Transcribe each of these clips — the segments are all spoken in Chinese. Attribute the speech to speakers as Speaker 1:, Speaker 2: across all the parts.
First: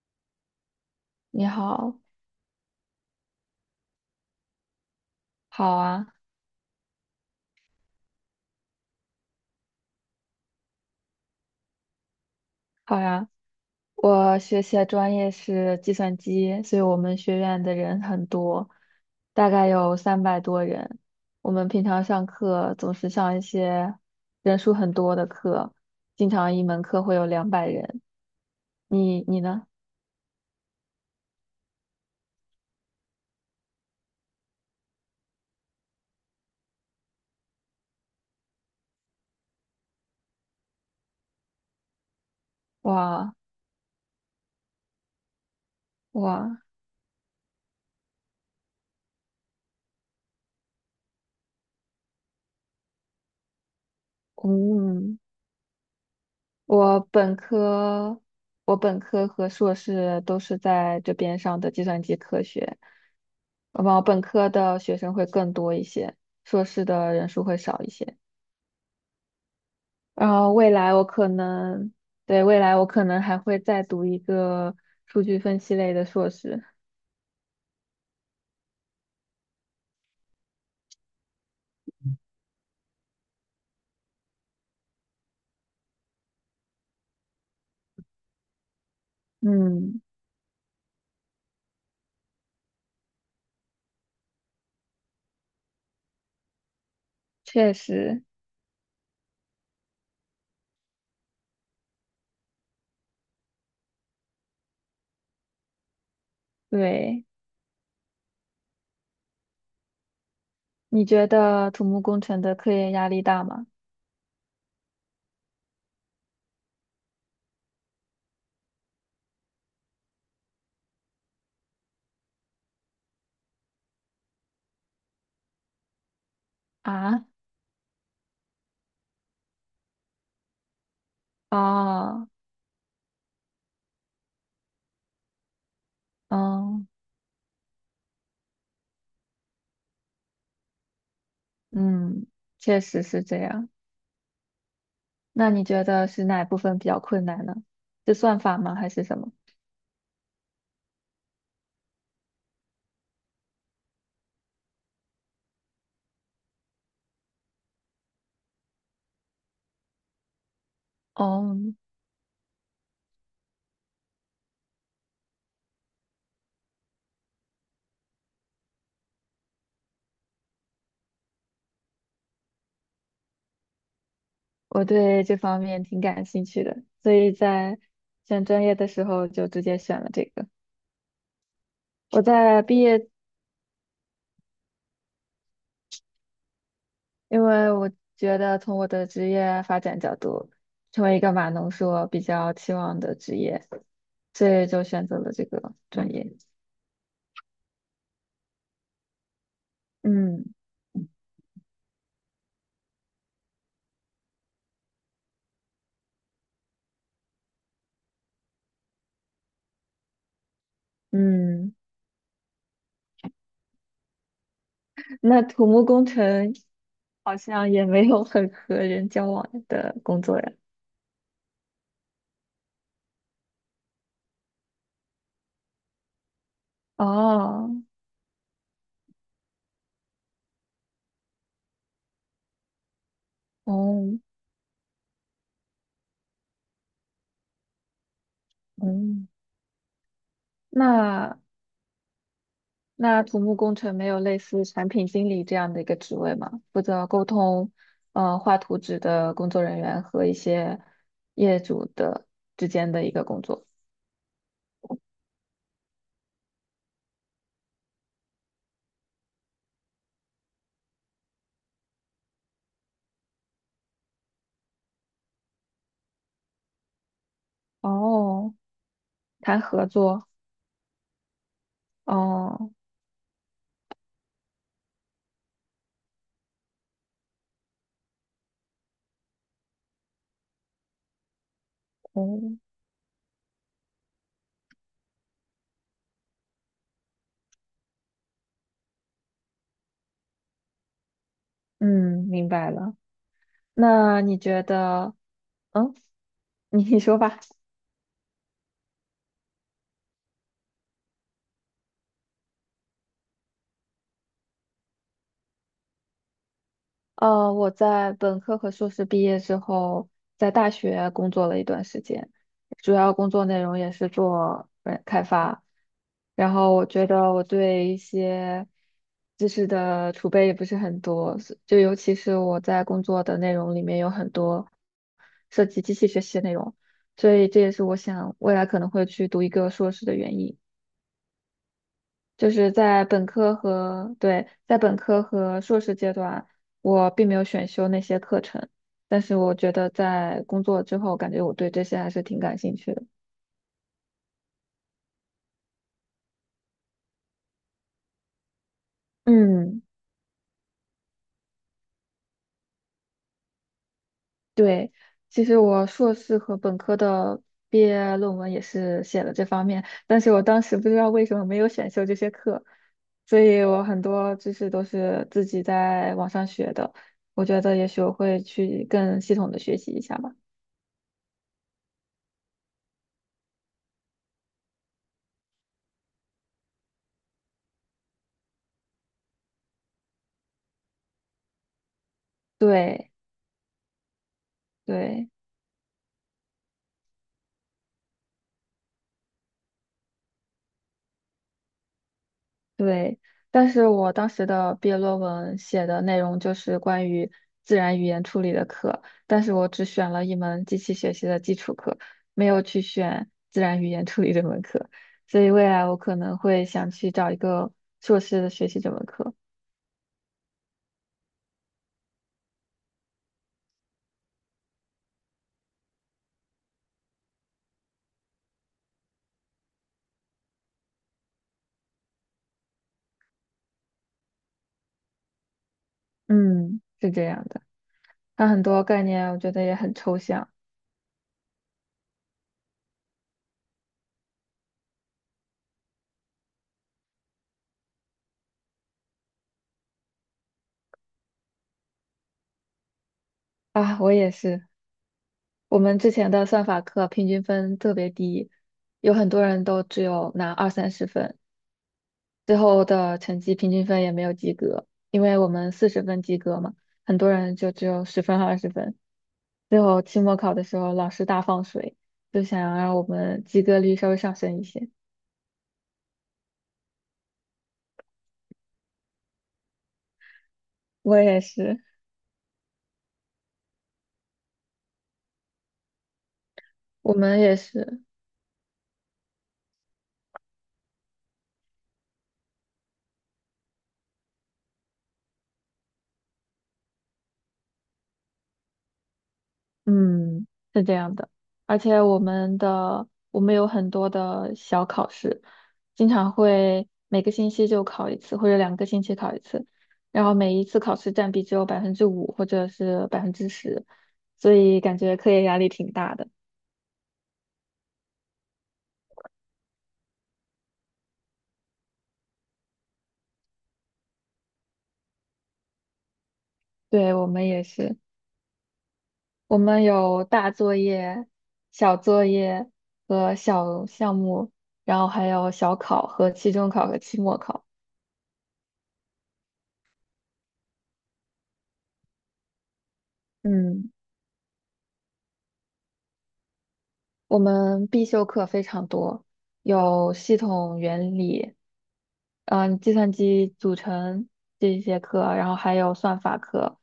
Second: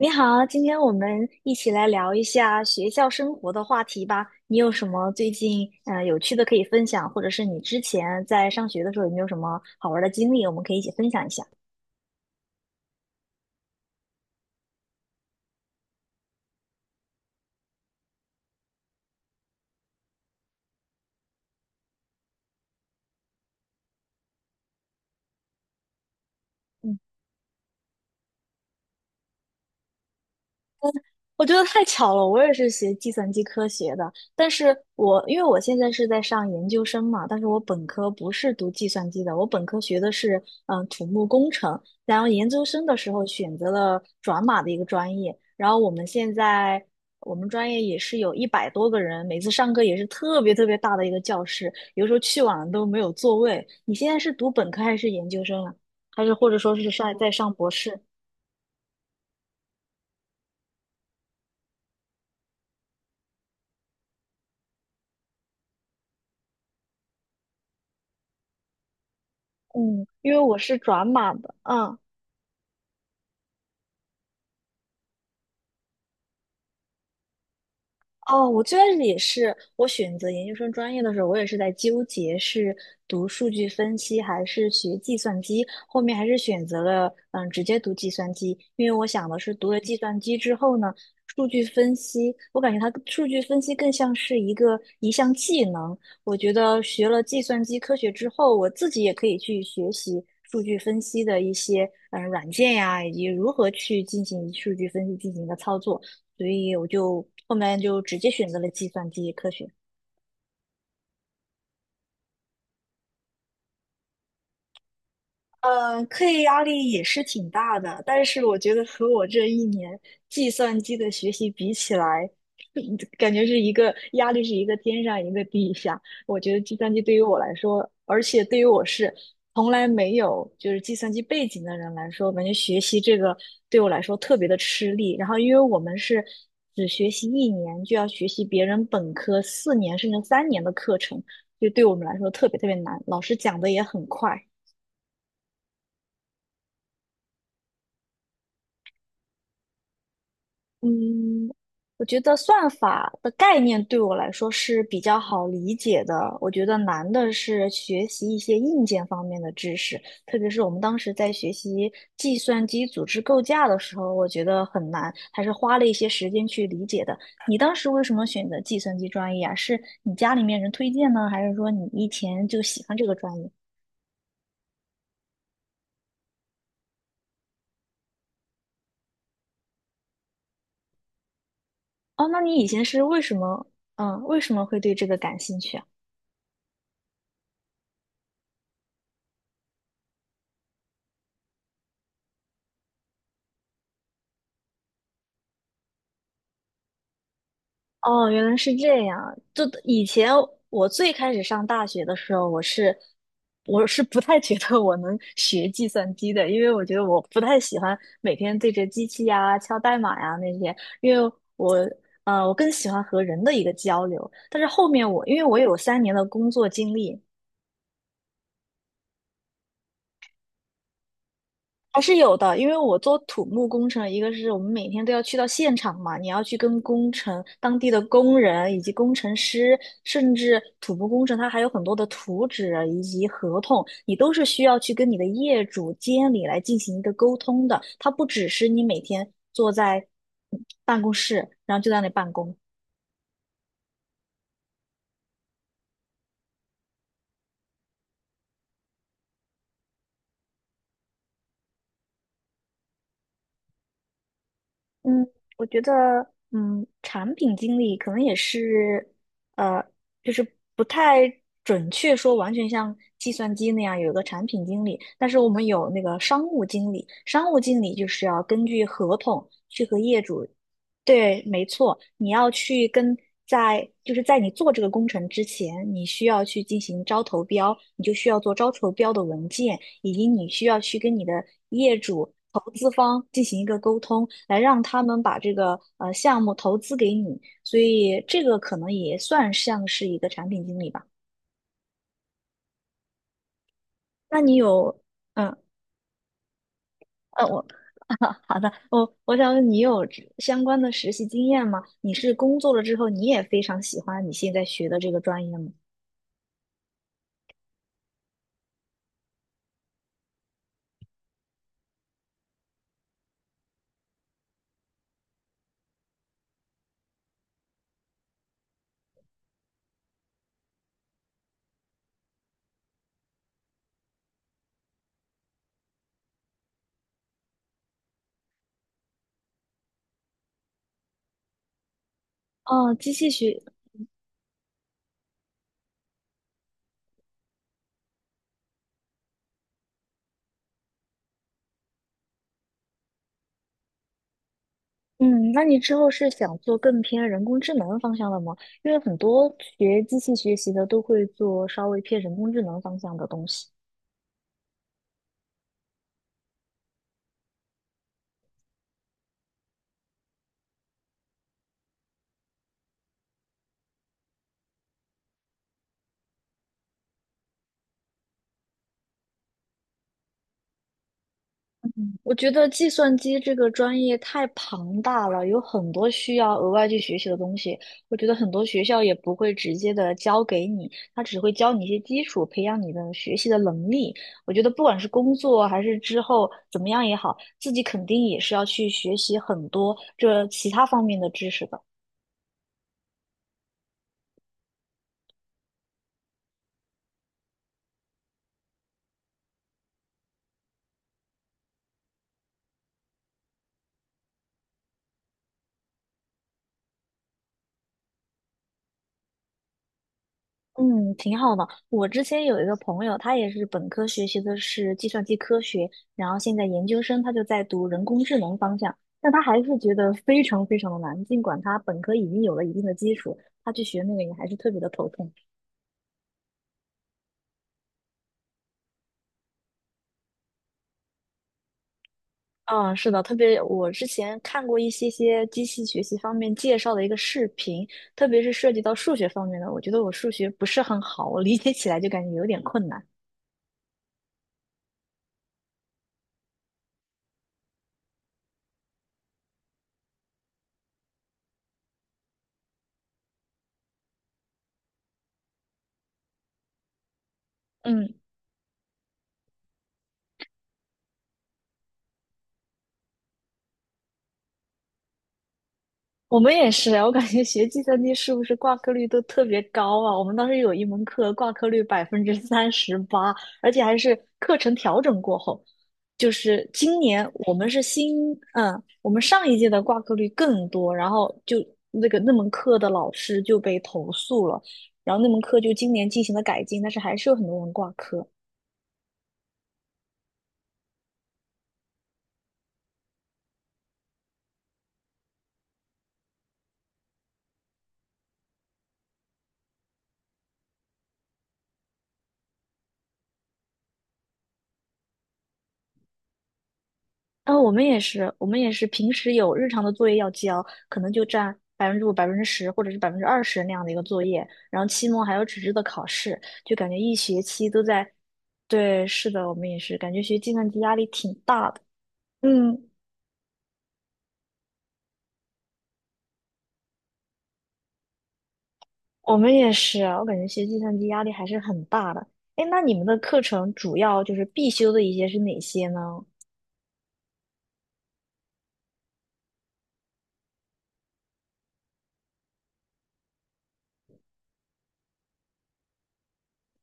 Speaker 1: 你好，今天我们
Speaker 2: 你
Speaker 1: 一起来
Speaker 2: 好，
Speaker 1: 聊一下学校生活的话题吧。你有什么最近
Speaker 2: 好啊，
Speaker 1: 有趣的可以分享，或者是你之前在上学的时候有没有什么好玩的经历，我们可以一起分享一下。
Speaker 2: 好呀。我学习的专业是计算机，所以我们学院的人很多，大概有300多人。我们平常上课总是上一些人数很多的课，经常一门
Speaker 1: 嗯。
Speaker 2: 课会有200人。你呢？
Speaker 1: 我觉得太巧了，我也是学计算机科学的，但是因为我现在是在上研究生嘛，但是我本科不是读计算机的，我本科学的是土木工程，然后研究生的时候
Speaker 2: 哇
Speaker 1: 选择了转码的一个专业，然后我们现
Speaker 2: 哇，
Speaker 1: 在我们专业也是有100多个人，每次上课也是特别特别大的一个教室，有时候去晚了都没有座位。你现在是读本科还是
Speaker 2: 嗯。
Speaker 1: 研究生啊？还是或者说是
Speaker 2: 我
Speaker 1: 上在
Speaker 2: 本
Speaker 1: 上博士？
Speaker 2: 科，我本科和硕士都是在这边上的计算机科学，我本科的学生会更多一些，硕士的人数会少一些。
Speaker 1: 嗯，
Speaker 2: 然
Speaker 1: 因为
Speaker 2: 后
Speaker 1: 我
Speaker 2: 未
Speaker 1: 是
Speaker 2: 来我
Speaker 1: 转
Speaker 2: 可
Speaker 1: 码的，
Speaker 2: 能，
Speaker 1: 嗯。
Speaker 2: 对，未来我可能还会再读一个数据分析类的硕士。
Speaker 1: 哦，我最开始也是，我选择研究生专业的时候，我也是在纠结是读数据分析还是学计算机，后面还是选择了直接读计算机，因为我想的是读了计
Speaker 2: 嗯，
Speaker 1: 算机之后呢，数据分析，我感觉它数据分析更像是一项技能，我觉得学了计算
Speaker 2: 确
Speaker 1: 机科学
Speaker 2: 实，
Speaker 1: 之后，我自己也可以去学习。数据分析的一些软件呀，以及如何去进行数据分析进行一个操作。所以我
Speaker 2: 对。
Speaker 1: 就后面就直接选择了计算机科学。
Speaker 2: 你觉得土木工程的科研压力大吗？
Speaker 1: 课业压力也是挺大的，但是我觉得和我这一年计算机的学习比起来，感觉是一个压力是一个天上一个地下。我觉得计算机对于
Speaker 2: 啊，
Speaker 1: 我来说，而且对于我是从来没有就是计算机背景的人来
Speaker 2: 啊，
Speaker 1: 说，感觉学习这个对我来说特别的吃力。然后因为我们是只
Speaker 2: 嗯
Speaker 1: 学习一年，就要学习别人本科4年甚至三年的课程，就对我们来
Speaker 2: 嗯，
Speaker 1: 说特别特别
Speaker 2: 确
Speaker 1: 难，
Speaker 2: 实
Speaker 1: 老
Speaker 2: 是
Speaker 1: 师
Speaker 2: 这
Speaker 1: 讲
Speaker 2: 样。
Speaker 1: 的也很快。
Speaker 2: 那你觉得是哪部分比较困难呢？是算法吗，还是什么？
Speaker 1: 嗯，我觉得算法的概念对我来说是比较好理解的。我觉得难的是学习一些硬件方面的知识，特别是我们当时在学
Speaker 2: 哦，
Speaker 1: 习计算机组织构架的时候，我觉得很难，还是花了一些时间去理解的。你当时为什么选择计算机专业啊？是你家里面人推荐呢，还是说你以前就喜欢这个专业？
Speaker 2: 我对这方面挺感兴趣的，所以在选专业的时候就直接选了这个。我
Speaker 1: 哦，那你
Speaker 2: 在
Speaker 1: 以
Speaker 2: 毕
Speaker 1: 前是
Speaker 2: 业，
Speaker 1: 为什么，为什么会对这个感兴趣啊？
Speaker 2: 因为我觉得从我的职业发展角度，成为一个码农是我比较期望的职业，所以就选择了这个专业。
Speaker 1: 哦，原来是这样。就以前
Speaker 2: 嗯
Speaker 1: 我最开始上大学的时候，我是不太觉得我能学计算机的，因为我觉得我不太喜欢每天对着机器呀、敲代码呀那些，因为我
Speaker 2: 嗯，
Speaker 1: 我更喜欢和人的一个交流。但是后面我因
Speaker 2: 那
Speaker 1: 为我
Speaker 2: 土
Speaker 1: 有
Speaker 2: 木
Speaker 1: 三
Speaker 2: 工
Speaker 1: 年的工
Speaker 2: 程
Speaker 1: 作经历，
Speaker 2: 好像也没有很和人交往的工作呀。
Speaker 1: 还是有的，因为我做土木工程，一个是我们每天都要去到现场嘛，你要去跟工程、当
Speaker 2: 哦，
Speaker 1: 地的工人以及工程师，甚至土木工程，它还有很多的图纸啊以及合同，你
Speaker 2: 哦，
Speaker 1: 都是需要去跟你的业主、监理来进行一个沟通的。它不只是你每
Speaker 2: 嗯，
Speaker 1: 天坐在办公
Speaker 2: 那
Speaker 1: 室，然后就在那里办公。
Speaker 2: 那土木工程没有类似产品经理这样的一个职位吗？负责沟通，画图纸的工作人员和一些业主的之间的一个工作。
Speaker 1: 嗯，我觉得，嗯，产品经理可能也是，呃，就是不太准确说完全像计算机那样有一个产品经理，但是我们有那个商务经理，商务经理就是要
Speaker 2: 哦，
Speaker 1: 根据合同
Speaker 2: 谈
Speaker 1: 去
Speaker 2: 合
Speaker 1: 和业
Speaker 2: 作。
Speaker 1: 主。对，没错，你要
Speaker 2: 哦，
Speaker 1: 去跟在就是在你做这个工程之前，你需要去进行招投标，你就需要做招投标的文件，以及你需要去跟你的业主、
Speaker 2: 哦，
Speaker 1: 投资方进行一个沟通，来让他们把这个项目投资给你。所以这个可能也算像是一个产品经理吧。
Speaker 2: 嗯，明白了。那你
Speaker 1: 那你
Speaker 2: 觉
Speaker 1: 有
Speaker 2: 得，
Speaker 1: 嗯
Speaker 2: 嗯，你说吧。
Speaker 1: 我 好的，我想问你有这相关的实习经验吗？你是工作了之后，你也非常喜欢你现在学的这个专业吗？
Speaker 2: 我在本科和硕士毕业之后，在大学工作了一段时间，主要工作内容也是做开发。然后我觉得我对一些知识的储备也不是很多，尤其是我在工作的内容里面有很多涉及机器学习的内容，所以这也是我想未来可能会去读一个硕士的原因。就是
Speaker 1: 哦，
Speaker 2: 在
Speaker 1: 机
Speaker 2: 本
Speaker 1: 器
Speaker 2: 科
Speaker 1: 学，
Speaker 2: 和，对，在本科和硕士阶段，我并没有选修那些课程，但是我觉得在工作之后，感觉我对这些还是挺感兴趣的。
Speaker 1: 嗯，那你之后是想做更偏人工智能方向的吗？因为很多
Speaker 2: 嗯，
Speaker 1: 学机器学习的都会做稍微偏人工智能方向的东西。
Speaker 2: 对，其实我硕士和本科的毕业论文也是写了这方面，但是我当时不知道为什么没有选修这些课，所以我很多知识都是自己在网上学的，我觉得也许我会去更系统的学习一下吧。
Speaker 1: 我觉得计算机这个专业太庞大了，有很多需要额外去学习的东西。我觉得很多学校也不会直接的教给你，他只会教你一些基础，培养你
Speaker 2: 对
Speaker 1: 的学习的能力。我觉得不管是
Speaker 2: 对。
Speaker 1: 工作还是之后怎么样也好，自己肯定也是要去学习很多这其他方面的知识的。
Speaker 2: 对，但是我当时的毕业论文写的内容就是关于自然语言处理的课，但是我只选了一门机器学习的基础课，没有去选自然语言处理这门课，所以未来我可能会想去找一个硕士的学习这门课。
Speaker 1: 嗯，挺好的。我之前有一个朋友，他也是本科学习的是计算机科学，然后现在研究生他就在读人工智能方向，但他还是觉得非常非常的难。尽管他本科已经有了一定的基础，他去学那个也还是特别的头痛。
Speaker 2: 嗯，是这样的，它很多概念我觉得也很抽象。
Speaker 1: 嗯，是的，特别我之前看过一些机器学习方面介绍的一个视频，特别是涉及到数学方面的，我觉得我数学不是很好，我理解起来就感觉有点困难。
Speaker 2: 啊，我也是，我们之前的算法课平均分特别低，有很多人都只有拿二三十分。最后的成绩平均分也没有及格，因为我们40分及格嘛，很多人就只有
Speaker 1: 嗯。
Speaker 2: 十分和20分。最后期末考的时候，老师大放水，就想让我们及格率稍微上升一些。
Speaker 1: 我们也是啊，我感觉学计算机是不是挂科率都特别高啊？我们当时有一门
Speaker 2: 我
Speaker 1: 课
Speaker 2: 也
Speaker 1: 挂科
Speaker 2: 是，
Speaker 1: 率38%，而且还是课程调整过后，就是今
Speaker 2: 我
Speaker 1: 年
Speaker 2: 们
Speaker 1: 我
Speaker 2: 也
Speaker 1: 们是
Speaker 2: 是。
Speaker 1: 新，我们上一届的挂科率更多，然后就那个那门课的老师就被投诉了，然后那门课就今年进行了改进，但是还是有很多人挂科。
Speaker 2: 嗯，是这样的，而且我们有很多的小考试，经常会每个星期就考一次，或者2个星期考一次，然后每一次考试占比只有5%或者是10%，所以感觉课业压力挺大的。
Speaker 1: 啊、我们也是，我们也是平时有日常的作业要交，可能就占5%、10%或者是20%那样的一个作业，然后期末还有纸质的考试，就感觉
Speaker 2: 对，
Speaker 1: 一
Speaker 2: 我
Speaker 1: 学
Speaker 2: 们也
Speaker 1: 期都
Speaker 2: 是，
Speaker 1: 在。对，是的，我
Speaker 2: 我
Speaker 1: 们也
Speaker 2: 们
Speaker 1: 是，感觉
Speaker 2: 有
Speaker 1: 学
Speaker 2: 大
Speaker 1: 计算
Speaker 2: 作
Speaker 1: 机压力
Speaker 2: 业、
Speaker 1: 挺大的。
Speaker 2: 小作业
Speaker 1: 嗯，
Speaker 2: 和小项目，然后还有小考和期中考和期末考。
Speaker 1: 我们也是啊，我感觉学计算机压力还是很大的。哎，那你们的课程
Speaker 2: 嗯。
Speaker 1: 主要就是必修的一些是哪些呢？
Speaker 2: 我们必修课非常多，有系统原理，计算机组成这一些课，然后还有算法课、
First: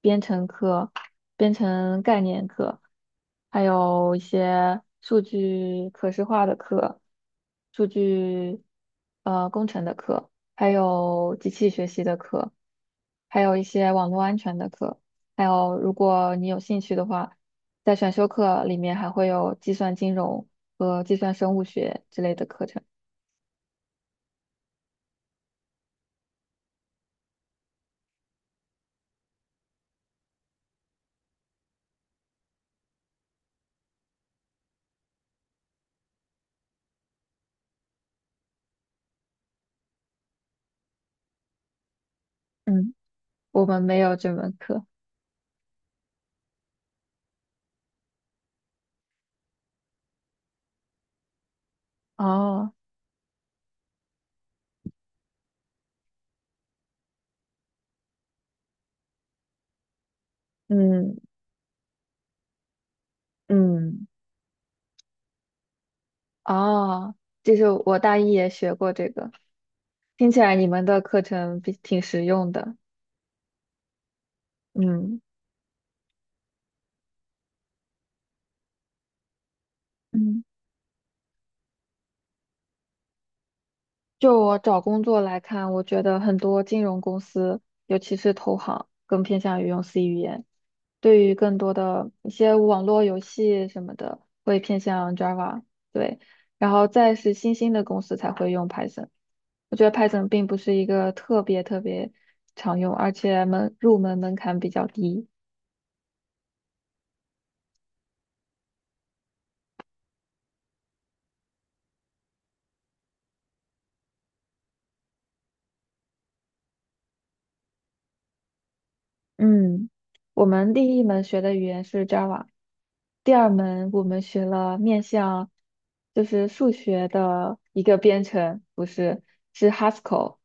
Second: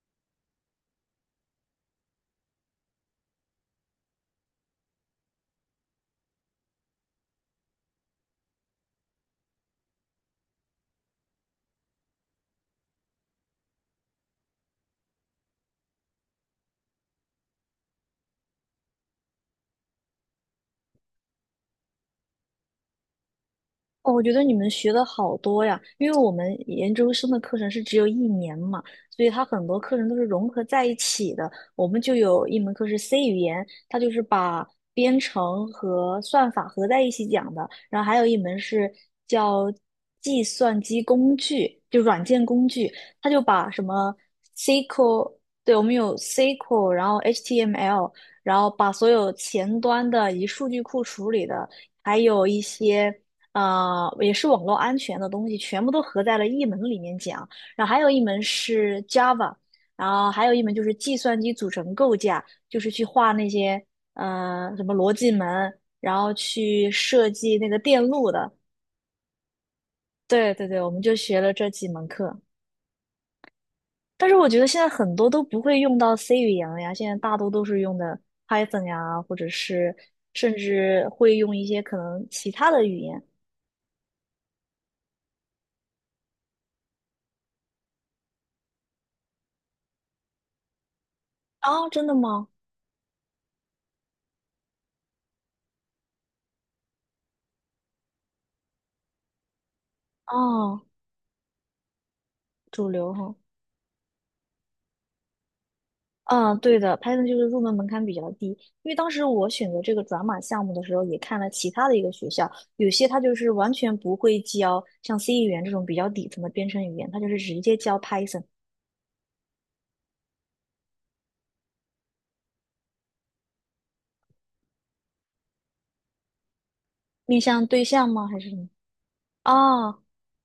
Speaker 2: 编程课、编程概念课，还有一些数据可视化的课、数据工程的课，还有机器学习的课，还有一些网络安全的课，还有如果你有兴趣的话。在选修课里面还会有计算金融和计算生物学之类的课程。
Speaker 1: 哦，我觉得你们学的好多呀，因为我们研究生的课程是只有一年嘛，所以它很多课程都是融合在一起的。我们就有一门课是 C 语言，它就是把编程和算法合在一起讲的，然后还有一门是叫计算机工具，就软件工具，
Speaker 2: 嗯，
Speaker 1: 它就
Speaker 2: 我
Speaker 1: 把
Speaker 2: 们
Speaker 1: 什
Speaker 2: 没
Speaker 1: 么
Speaker 2: 有这门课。
Speaker 1: SQL，对，我们有 SQL，然后 HTML，然后把所有前端的以数据库处理的。还有一
Speaker 2: 哦
Speaker 1: 些也是网络安全的东西，全部都合在了一门里面讲。然后还有一门是 Java，然后还有一门就是计
Speaker 2: 嗯
Speaker 1: 算机组成构架，就是去画那些
Speaker 2: 嗯，
Speaker 1: 什么逻辑门，然后去
Speaker 2: 哦，
Speaker 1: 设
Speaker 2: 就
Speaker 1: 计
Speaker 2: 是
Speaker 1: 那个
Speaker 2: 我
Speaker 1: 电
Speaker 2: 大
Speaker 1: 路
Speaker 2: 一也
Speaker 1: 的。
Speaker 2: 学过这个，听起
Speaker 1: 对
Speaker 2: 来你
Speaker 1: 对对，
Speaker 2: 们
Speaker 1: 我们
Speaker 2: 的
Speaker 1: 就
Speaker 2: 课
Speaker 1: 学了
Speaker 2: 程
Speaker 1: 这
Speaker 2: 比
Speaker 1: 几
Speaker 2: 挺
Speaker 1: 门
Speaker 2: 实
Speaker 1: 课。
Speaker 2: 用的。
Speaker 1: 但是我觉得现在很
Speaker 2: 嗯。
Speaker 1: 多都不会用到 C 语言了呀，现在大多都是用的 Python 呀，或者是
Speaker 2: 嗯
Speaker 1: 甚至会用一些可能其他的语言。
Speaker 2: 就我找工作来看，我觉得很多金融公司，尤其是投行，更偏向于用 C 语言。对于更多
Speaker 1: 啊，真
Speaker 2: 的
Speaker 1: 的
Speaker 2: 一
Speaker 1: 吗？
Speaker 2: 些网络游戏什么的，会偏向 Java，对，然后再是新兴的公司才会用 Python。我觉得 Python 并不是
Speaker 1: 哦，
Speaker 2: 一个特别特别常
Speaker 1: 主
Speaker 2: 用，
Speaker 1: 流
Speaker 2: 而
Speaker 1: 哈。
Speaker 2: 且入门门槛比较低。
Speaker 1: 嗯，对的，Python 就是入门门槛比较低，因为当时我选择这个转码项目的时候，也看了其他的一个学校，有些它就是完全不会教像 C 语言这种比较底层的编程语言，它就是直接教 Python，
Speaker 2: 嗯，我们第一门学的语言是 Java，第二门我们学了就是数学
Speaker 1: 面
Speaker 2: 的
Speaker 1: 向
Speaker 2: 一
Speaker 1: 对
Speaker 2: 个
Speaker 1: 象
Speaker 2: 编
Speaker 1: 吗？还是什
Speaker 2: 程，
Speaker 1: 么？
Speaker 2: 不是，是
Speaker 1: 哦
Speaker 2: Haskell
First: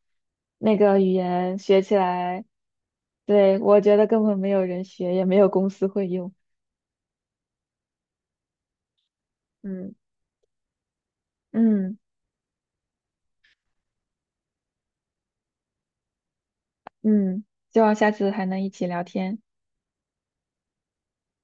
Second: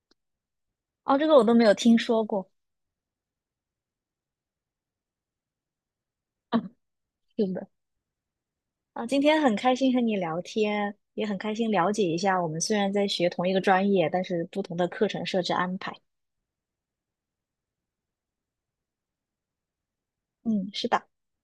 Speaker 2: 那个语
Speaker 1: 哦，这个我都
Speaker 2: 言
Speaker 1: 没有
Speaker 2: 学起
Speaker 1: 听说
Speaker 2: 来，
Speaker 1: 过。
Speaker 2: 对，我觉得根本没有人学，也没有公司会用。
Speaker 1: 是的。啊，今天很开心
Speaker 2: 嗯
Speaker 1: 和你聊天，也很开心了
Speaker 2: 嗯
Speaker 1: 解一下我们虽然在学同一个专业，但是不同的课程设置安排。
Speaker 2: 嗯，希望下次还能一起聊天。
Speaker 1: 嗯，是的。